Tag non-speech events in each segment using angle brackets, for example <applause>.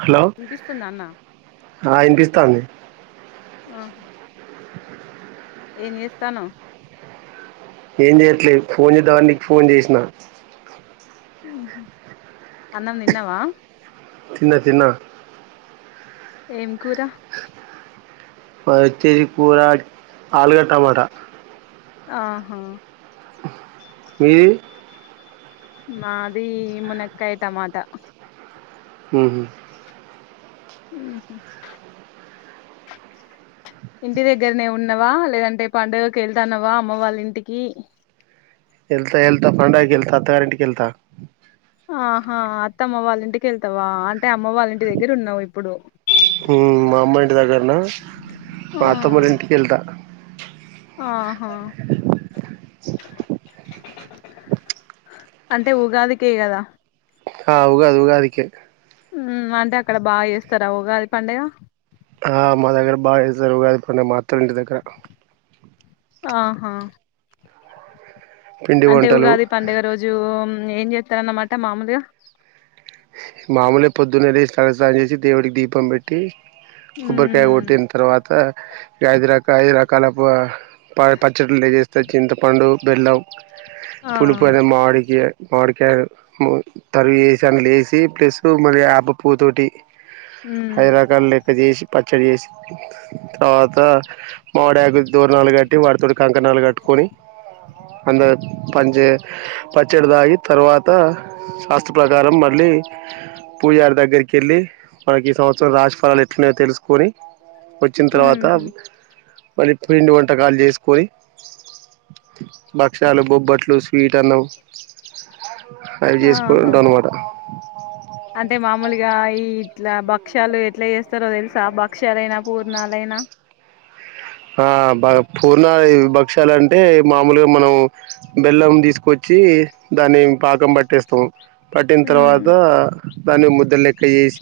Hello వినిపిస్తుందా అన్న హా వినిపిస్త్ త్తంది ఆహా ఏం చేస్తనవ్ ఏం చేయట్లేదు ఫోన్ చేదామని నీకు ఫోన్ చేసిన ఉహు అన్నం తిన్నవా తిన్న తిన్నా ఏం కూరా పైతిజ కూర ఆలుగట్ టమాట ఆహా మీది మాది మునక్కయ టమాట ఉహు ఉహు ఇంటి దగ్గరనే ఉన్నవా లేదంటే పండుగకి వెళ్తాన్నావా అమ్మ వాళ్ళ ఇంటికి ఎళ్తా ఎళ్తా ఫండగకి ఎళ్త అత్తగారింటికెళ్తా ఆహా అత్తమ్మ వాళ్ళ ఇంటికెళ్తావా అ అంటే అమ్మ వాళ్ళంటి దగ్గర ఉన్నావు ఇప్పుడు ఉమ్, మా అమ్మ ఇంటి దగ్గరన ఆ మా అత్తమ్మోళ్లింటికెళ్తా ఆహా అంటే ఉగాదికే గదా ఆ ఉగాది ఉగాది కే ఉమ్ అంటే అక్కడ బాగా చేస్తారా ఉగాది పండుగ ఆ మా దగ్గర బాగాచేస్తరు ఉగాది పండుగ మా అత్తోళ్ల ఇంటి దగ్గర ఆహా పిండి అంటే వంటలు ఉగాది పండుగ రోజు ఏం చేస్తారన్నమాట మామూలుగా మామూలే పొద్దున్న లేసి తల స్నానం చేసి దేవుడికి దీపం పెట్టి కొబ్బరికాయ ఉమ్, కొట్టిన తర్వాత ఇగ ఐదు రక ఐదు రకాల ప పచ్చడిలు లే చేేస్తే చింతపండు బెల్లం ఆ పలిపు అరే మాడికి మామీడికాయ తరిగేసి అండ్లేసి సి ప్లస్ మాల్యాప పూతోటి ఐదు ఉమ్ రకలేక్కచేసి పచ్చడి చేసి తర్వాత మామిడి ఆకు దూరణాలు కట్టి వాటితోటి కంకణాలు కట్టుకొని అందరం పచ్చడి తాగి తర్వాత శాస్త ప్రకారం మళ్ళీ పూజారి దగ్గరికి వెళ్ళి మనకి ఈ సంవత్సరం రాజ ఫలాలు ఎట్లున్నాయో తెలుసుకొని వచ్చిన తర్వాత ఉహు మళ్ళీ పిండి వంటకాలు చేసుకొని భక్షలు బొబ్బట్లు స్వీట్ అన్నం అవి చేసుకుని ఆహా ఉంటామన్నమాట అంటే మామూలుగా ఈ ఇట్లా భక్ష్యాలు ఎట్లా చేస్తారో తెలుసా భక్ష్యాలైనా పూర్ణాలైనా ఆ బ పూర్ణ భక్ష్యాలంటే మామూలుగా మనం బెల్లం తీసుకొచ్చి దాన్ని పాకం పట్టేస్తాం పట్టిన ఉమ్ తర్వాత దాని ముదలేెక జేసి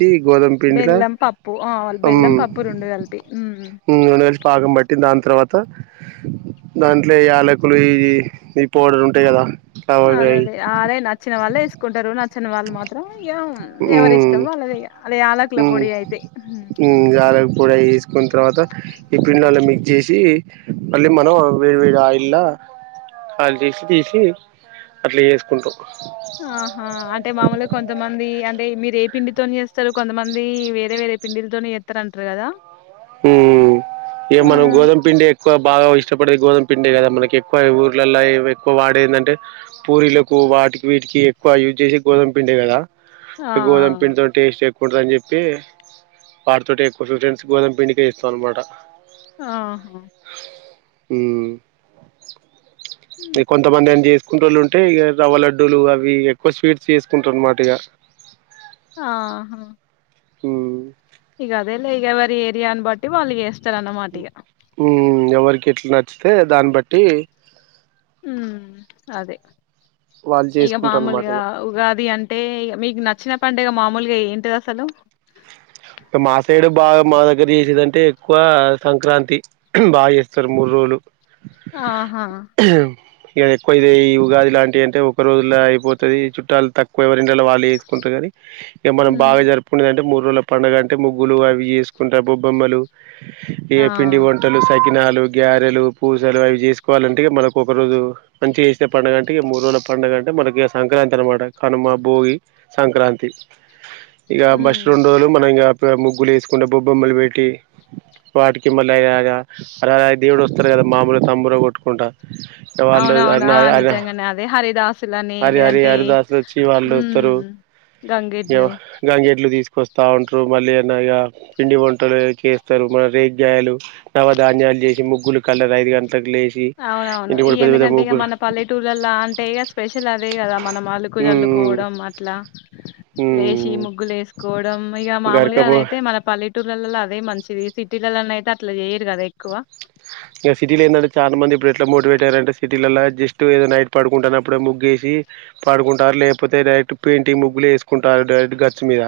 బెల్లం పప్పు ఆ బెల్లం పప్పు రెండు కలిపి హ్మ్ బట్టి దాని తర్వాత దాంట్లో యాలకులు ఇవి ఇ పౌడర్ ఉంటాయి కదా లవంగాయి అలాదే అరే నచ్చిన వాళ్ళే వేసుకుంటారు నచ్చని వాళ్ళు మాత్రం ఏవో ఎవరి ఇష్టం వాళ్ళేదే ఇగా అదే అళ్ళ హ్మ్ హ్మ్ యెలాక్ కూడా వేసుకున్న తర్వాత ఈ పిండ్ <unintelligible> జేసి మళ్ళీ మనం వేడి వేడి ఆయిల్ల ఆయిల్ చేసి తీసి అట్లా వేసుకుంటాం. ఆహా అంటే మామూలుగా కొంతమంది అంటే మీరే పిండితోని చేస్తారు కొంతమంది వేరే వేరే పిండిల్తోనే యేస్తారా అంటారు కదా హ్మ్ ఇగ మనం ఉమ్. గోధుమ పిండి ఎక్కువ బాగా ఇస్ ఇష్టపడేది గోధుమ పిండే కదా మనకి ఎక్కువ ఊర్లలో ఎక్కువ వాడేందంటే పూరిలకు వాటికి వీటికి ఎక్కువ యూజ్ చేసే గోధుమ్ పిండే కదా ఆ గోదమ పింతో టేస్ట్ ఉంటదని చెప్పి వాటితో ఎక్కువ ఫ్రెండ్స్ గోదం దీనికే ఇస్తార్ అన్నమాట ఆహా మ్మ్ ఇగ్ ఉమ్. కొంతమంది ఏం చేసుకుంటోళ్ళు ఉంటే ఇగ రవ్వ లడ్డూలు అవి ఎక్కువ స్వీట్స్ చేసుకుంటారు అన్నమాట ఇగ ఆహా హుమ్ ఇగ అదే లే ఇగ ఎవరి ఏరియాన్ బట్టి వాళ్ళు ఎస్ హమ్ ఎవరి ఇట్లా నచ్చితే దాన్ని బట్టి మ్ అదే వాళ్ళు ఇక చేసుకుంటారు అనమాట మామూలుగా ఉగాది అం అంటే మీకు నచ్చిన పండుగ మామూలుగా ఏంటిదసలు మా సైడు బాగా మా దగ్గర చేసేదింటే ఎక్కువ సంక్రాంతి బాగా చేస్తారు మూడు రోజులు ఆహా ఇక ఎక్కువ చెయ్ ఉగాది లాంటి అంటే ఒక రోజుల్లో అయిపోతుంది చుట్టాలు తక్కువ ఎవరిండ్లల వాళ్లే వేసుకుంటారు కానీ ఇక మనం ఉమ్ బాగా జరుపుకునేది అంటే మూ రుణం పండుగ అంటే ముగ్గులు అవి చేసుకుంటారు బొమ్మలు ఏ ఆ పిండి వంటలు సకినాలు లు గ్యారెలు పూసలు అయి చేసుకోవాలంటే మనకు ఒకరోజు మంచిగా చేసే పండగ అంటే మూడు రోజుల పండుగ అంటే మనకి సంక్రాంతి అనమాట కనుమ భోగి సంక్రాంతి ఇగ ఉమ్ భషరున్ లు మనం ఇగ ముగ్గులు వేసుకున్న బొబ్బొమ్మలు పెట్టి వాటికి మళ్ళీ అ అలాగ దేవుడు వస్తారు కదా మామలు తమ్ముర కొట్టుకుంటా వాళ్ళు అవునవును ఆ నిజంగానే అదే హరిదాసులని హరి హరి లేదంటే హరిదాసులు వచ్చి వాళ్ళు ఉం వస్తారు గంగేడ్లు వస్తా ఉంటారు మళ్ళీ అ ఇగ పిండి వంటలు చేస్తారు మన రేగాయలు నవధాన్యాలు చేసి ముగ్గులు కళ్లరు ఐదు గం అవునవును ఇ ఎందుకంటే ఇ ముగ్గులు మన పల్లెటూర్లలా అంటే ఇక స్పెషల్ అదే కదా మనం అలుకు జల్లుకోవడం అట్లా లేషి ముగ్గులు వేసుకో ఇక మామూలుగా గరక అయితే మన పల్లె టూర్లల అదే మంచిది సిటీలలో అయితే అట్లా చేయరు కదా ఎక్కువ ఇగ సిటీలో ఏంటంటే చాలా మంది ఇప్పుడు ఎట్లా మోటివేట్ అయ్యారంటే సిటీలలో జస్ట్ ఏదో నైట్ పడుకుంటున్నప్పుడే ముగేసి పడుకుంటారు లేకపోతే డైరెక్ట్ పెయింటింగ్ ముగ్గులు వేసుకుంటారు డైరెక్ట్ గచ్ మీద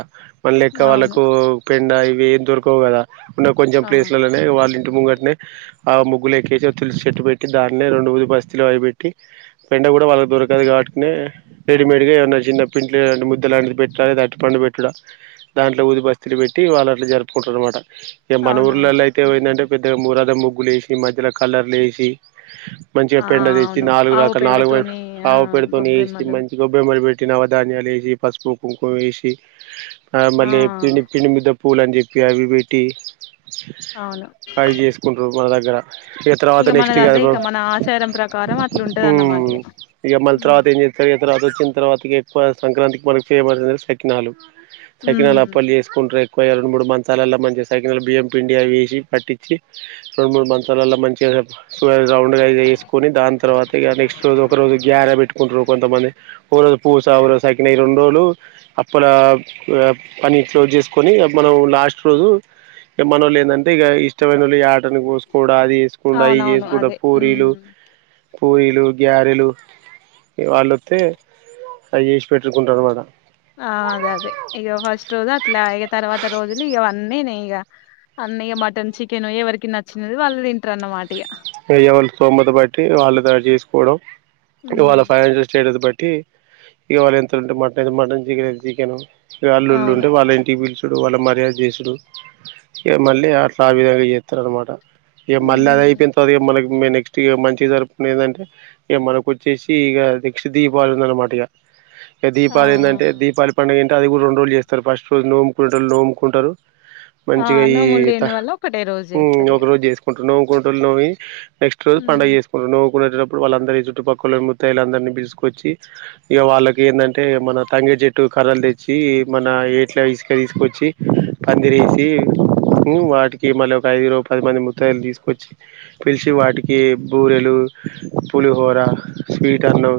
మనలెక్క అవును వాళ్ళకు పెండ ఇవి ఏం దొరకవు కదా ఉన్న కొంచెం ఆ ప్లేస్లలోనే వాళ్ళ ఇంటి ముంగటనే ఆ ముగ్గులు ఎక్కేసి తులిసి చెట్టు పెట్టి దాన్నే రెండు ఊది బస్తీలు అవి పెట్టి పెండ కూడా వాళ్ళకి దొరకదు కాట్కునే రెడీమేడ్గా ఏమన్నా చిన్న పింట్లు ముద్దలంటిది పెట్టుడ లేదా అరటిపండు పెట్టుడా దాంట్లో ఊది బస్తీలు పెట్టి వాళ్ళ అట్ల జరుపుకుంటారు అన్నమాట ఇక మన అవునవును ఊర్లలో ఉమ్. అయితేందంటే పెద్దగా ఊరంత ముగ్గు గ్గులేసి మధ్యలో కలర్లు ఎసి మంచిగా ఆ పెండ తెచ్చి అవును నాలుగు ఆవు రకా నాలుగు వైపు పేడతోని ఆ ఆవు పెడతోనే ఎసి గొబ్బెమ్మలు మంచి గొబ్బెమ్మని పెట్ట్ పెట్టినవధాన్యాలు వేసి పసుపు కుంకుమ వేసి ఆ మళ పిని పిని మీద పూలు అని చెప్పి అవి పెటి హవి జేసుకున్ మన దగ్గర ఇక మనది అదే ఇక మన ఆచారం ప్రకారం అట్లుంటదన్నమాట ఇగ ఇక మళ్ళీ ఉమ్ తర్వాత ఏం చేస్తారు ఇక తర్వాత వచ్చిన తర్వాతకి ఎక్కువ సంక్రాంతికి మనకి ఫేమస్ ఎందంటే సక్కినాలు ఉమ్. సక్కినాలు అప్పల్లి చేసుకుంట్రే కోయ రెండు మూడు మంచాలల్లో మంచి సకినాల బియ్యం పిండి అవి ఏసి పట్టిచ్చి రెండు మూడు మంచాలల్ల మంచిగా య సో అవి రౌండ్ గా ఇది వేసుకొని దాని తర్వాత ఇగ నెక్స్ట్ రోజు ఒక రోజు గ్యారా పెట్టుకుంటురు కొంతమంది ఓ రోజు పూస <unintelligible> సకిన ఈ రెండు రోజులు అప్పల <unintelligible> చేసుకొని మనం లాస్ట్ రోజు మనోళేందంటే ఇగ ఇష్టమైనోళ్ లు యాటను కోసుకో డా అది చేసుకుడాం ఇది అవునవును చేసుకుండా అదే పూరీలు ఉమ్ పూరీలు గ్యారెలు వాళ్ళొత్తే అవి చేసి పెట్టుకుంటారు అన్నమాట ఆ అదే అదే ఇగ ఫస్ట్ రోజు అట్లా ఇక తర్వాత రోజులు ఇగ అన్నీ నే ఇగ అన్నీ ఇగ మటన్ చికెన్ ఎవరికి నచ్చినది వాళ్ళు తింటారు అన్నమాట ఇగ వెయ్య వాళ్ళు స్తోమత బట్టి వాళ్ళు తారు చేసుకోవడం ఇవాళ ఫైనాన్షియల్ స్టేటస్ బట్ట్ అంటే ఇకవాళ ఎంత ఉంటే మటన్ అతే మటన్ చికెన్ అయితే చికెన్ వాళ్ళుల్రు అవును ఉంటే వాళ్ళ ఇంటి బిల్స్ చడు వాళ్ళ మర్యాద చేసుడు ఇక మళ్ళీ అట్లా ఆ విధంగా చేస్తారు అనమాట ఏ ఉమ్ మల్రాయదాయి మన మము నెక్స్ట్ ఇ మంచిగా జరుపుంది ఏంటంటే ఇ మనకు వచ్చేసి ఇ నెక్స్ట్ దీపవళి ఉంది అనమాట ఇక ఆ దీపాలింట దీపాలిపండ అది రె రోజలు చేస్తారు ఫస్ట్ రోముకునే నోముకుంటారు ఆ మంచిగా ఈ నోములు లేని వాళ్ళు ఒకటే రోజు చేస్తారు ఇగ ఒక రోజు చేసుకుంటున్నా కోటల్ల్యి నెక్ట్ రోజ పగ చేసుంటు్వు కునేటప్పుడు వాళ్ళందరి చుట్టుపక్కల ముత్తాయిలు అందరినీ పిలుసుకొచ్చి ఇక వాళ్ళకి ఏంటంటే మన తంగే చెట్టు కర్రలు తెచ్చి మన ఏట్లా ఇసుక తీసుకొచ్చి పందిర వేసి వాటికి మళ్ళీ ఒక ఐదు పదిమంది ముత్తయిలు తీసుకొచ్చి పిలిచి వాటికి బూరెలు పులిహోర స్వీట్ అన్నం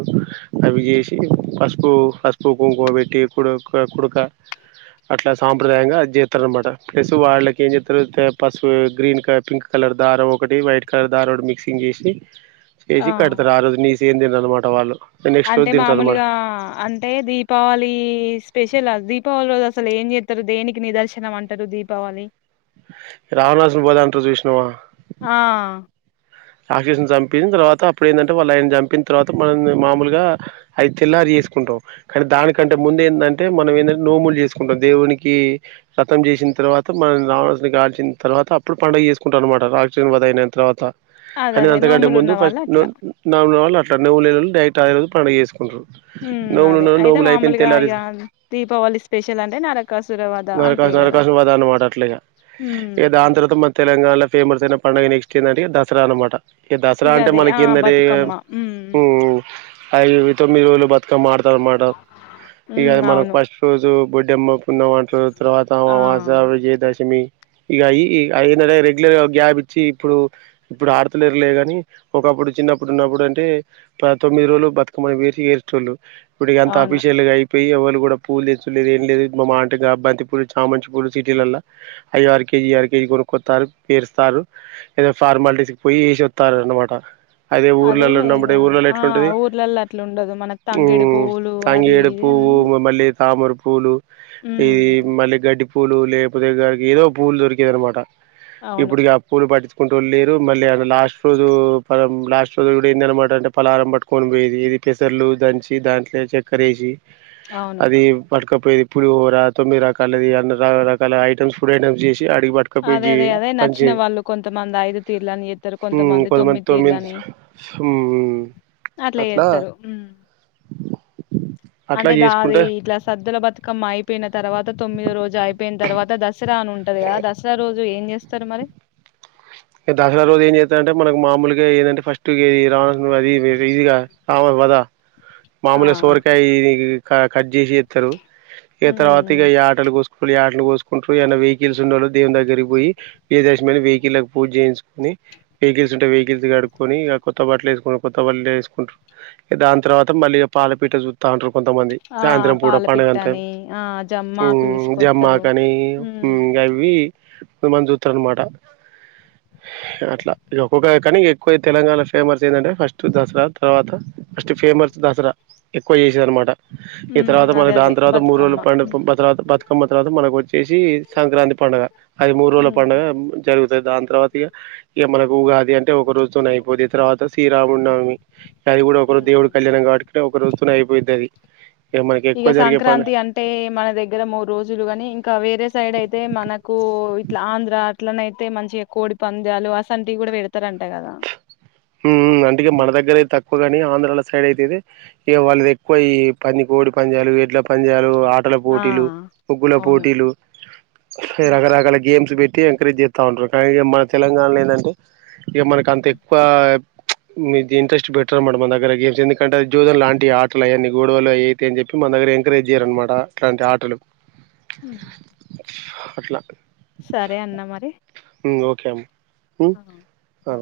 అవి చేసి పసుపు పసుపు కుంకుమ పెట్టి కుడు కుడుక అట్లా సాంప్రదాయంగా చేస్తారు అన్నమాట ప్లస్సు వాళ్ళకి ఏం చేస్తారుతే పసుపు గ్రీన్ క పింక్ కలర్ దారం ఒకటి వైట్ క్కర దారోడు మిక్సింగ్ చేసి ఆ ఏసి కడత రా రోజని చేంది అనమాట వాళ్ళు నెక్స్ట్ రోజు అంటే తింటారు అనమాట మామూలుగా అంటే దీపావళి స్పెష లా దీపావళి రోజు అసలు ఏం చేత్తారు దేనికి నిదర్శనం అంటారు దీపావళి రావణాసురుని వదంట జూషినవా ఆ రాక్షసుని చంపిన్ తర్వాత అప్పుడు ఏంటంటే వాళ్ళు ఆయన చంపిన తర్వాత మనం మామూలుగా అయి తెల్లారి చేసుకుంటాం, కానీ దానికంటే ముందే ఏంటంటే మనం ఏంటంటే నోములు చేసుకుంటాం, దేవునికి రథం చేసిన తర్వాత మనం రావణసుని కాల్చిన తర్వాత అప్పుడు పండుగ చేసుకుంటాం అనమాట రాక్షసుని వధ అయిన తర్వాత. అదే కానీ అదే అంతకంటే నోములు ముందు ఉన్న వాళ్ళు ఫస్ట్ అట్లా నొన్ నోములు వాళ్ సండే వోలేదన్ డైరెక్ట్ ఆ రోజు పండుగ చేసుకుంటురు మ్మ్ అదే అయితే మామూలుగా ఇగ దీపావళి స్పెషల్ అంటే నరకాసురవద్ నరకాస్ నరకాసుర వద అన్నమాట అట్లాయిగ ఉమ్ ఇగ దాని తర్వాత మ తెలంగాణలో ఫేమస్ అయిన పండుగ నెక్స్ట్ ఏంటంటే దసరా అన్నమాట ఈ దసరా ఇగ అంటే అదే ఆ మనకి ఏందది బతుకమ్మ ఉమ్ ఊమ్మ్ అయి ఇవి తో మీ వోళ్ళు బత్ ఇట మాటాడుతాడు అన్నమాట ఇక ఉమ్ అది మనకు అవును ఫస్ట్ రోజు బుడ్డెమ్మ పున్నెమన్ ట్రు తరువాత ఆ అమావాస్య విజయదశమి ఇక అయి అయిన రెగ్యులర్ గా గ్యాప్ ఇచ్చి ఇప్పుడు ఇప్పుడు ఆడతలేరులే గాని, ఒకప్పుడు చిన్నప్పుడు ఉన్నప్పుడు అంటే తొమ్మిది రోజులు బతుకమ్మని వేసి వేరుచేసేటోళ్ళు. ఇప్పుడికి అంత అవును ఆఫీషియల్ గై పెయ్యి ఎవళ్ళు కూడా పూలు తెచ్చులేదు ఏం లేదు మా మాట్ బంతిపూల్, చామంచిపూల్ సిటీల ల్లా అయో అర్కేజీ, ఇయో అర్కేజీ కొనుక్కొస్తారు పేరుస్తారు, ఏదో ఫార్మాలిటీస్ కి పోయి వేసి వత్తారు అన్నమాట. అదే ఊర్లలో లే ఉన్నప్పుడు ఇగా ఊర్లలో ఆ ఎట్లుంటది ఊర్లలో అట్లా ఉండదు మన తంగేడి హ్మ్. పువ్వులు అది ఇది అన్నీ తమారు పూలు ఈది మళ్ళీ గడ్డి పూలు లేపోతే గారికి ఏదో పూలురికేద అనమాట అవును ఇప్పుటికి అప్పుూలు పటి ట్కుంటూళ్ళలేరు మళ్ళీ లాస్ట్ రోజు పలం లాస్ట్ రోజు ఇ కూడా ఏంది అనమాట అంటే పలహారం పట్టుకొని పోయది ఇది పెసర్లు దంచి దాంట్లో చక్కరేసి అవును అది పడుక <unintelligible> తొమ్మిది రకాల అన్ని ర రకాల ఐటమ్స్ ఫుడ్ ఐటమ్స్ చే అదే అదే అదే నచ్చిన వాళ్ళు కొంతమంది ఐదు తీర్లని చేస్తారు కొంతమంది తొమ్మిది తీర్లని హ్మ్. అట్లా చేస్తారు అట్లా అంటే ద అది చేసుకుంటే ఇట్లా సద్దుల బతుకమ్మయి యిన తర్వాత తొమ్మిది రోజు అయిపోయి తవాత ద దసరా అని ఉంటది కదా దసరా రోజు ఏం చేస్తారు మరి ఇక దసరా రోజు ఏం చేస్తారంటే మనకు మామలుగా ఏదంటే ఫస్ట్ది రావ అది ఇదిగా <unintelligible> ఆ మాములుగ సొరకాయి కట్ చేసి ఇస్తారు ఇ ఉమ్ తరవాతిగాయ ఆటలు సుకులి ఆట కోసుకుంటారు ఏ వెహికల్స్ ఉండాలో దేం దగ్గరికి పోయి విదమైన వెహికల్ పూజ చేయించుకని వెహికల్స్ ఉంటాయి వెహికల్స్ కడుకొని ఇక కొత్త బట్టలు వేసుకుంట కొత్త బట్టలు వేసుకుంటారు దాని తర్వాత మళ్ళీ పాల పపీట చూస్తాంటారు కొంతమంది ఆ సాయంత్రం పూట పండగ అంటే పాలపిట్టని ఆ జమ్మాకు జమ్మ తీసుకొస్తారు కాని ఉమ్ అవి మంచి చూతారు అన్నమాట అట్లా ఇక ఒక్కొక్క కానీ ఎక్కువ తెలంగాణ ఫేమస్ ఏందంటే ఫస్ట్ దసరా తర్వాత అస్ట్ ఫేమస్ దసరా ఎక్కువ <unintelligible> మాట ఈ ఉమ్, తర్వాత అదే మనకి అదే దాని తర్వాత మూడు రోజుల బతుకమ్మ ఉమ్ పండుగ తర్వాత బతుకమ్మ తర్వాత మనకు వచ్చేసి సంక్రాంతి పండుగ అది మూడు రోజుల ఉమ్, పండుగ జరుగుతు దానీ తర్వాత ఇక మనకు ఉగాది అంటే ఒక రోజుతోని అయిపోది తర్వాత శ్రీరాము నమి అది కూడా ఒకరోజ ఉమ్. దేవుడు కళ్యాణం ఆడిక ఒకరోజు అయిపోయిదిది ఇక సంక్రాంతి అంటే మన దగ్గర మూడు రోజులు ని ఇంకా వేరే సైడ్ అయితే మనకు ఇట్లా ఆంధ్ర అట్లనయితే మంచిగా కోడి పందాలు అసంటివి కూడా పెడతారంటా కదా హ అందుకే మన దగ్గర తక్ ఎక్కువగాని ఆం్రాల సైడ్ అయితే ఇ వాళ్ళది ఎక్కువ ఈ పని కోడి పంజాలు ఇట్ల పన్ ఆటల ఆ పోటీలు <unintelligible> అవును పోటీలు రక రక ఉమ్ ల గేమ్స్ పెట్ ఎంకరేజ్ చేస్తూ ఉంటారు కానీ ఇక మన తెలంగాణలో ఏంటే ఇక మనకి అంత మీది ఇంట్రెస్ట్ పెట్ట అనమాట మన దగ్గర గేమ్స్ ఎందుకంటే అది జ్యోన్ లాంటి ఆటలు అవన్నీ గోడవలు అయిత అని చెప్పి మ దగ్గర ఎంకరేజ్ చేయరునమాట అట్లాంటి ఆటలు హ అట్లా సరే అన్న మరి ఓకే అమ్ ఆ ఆ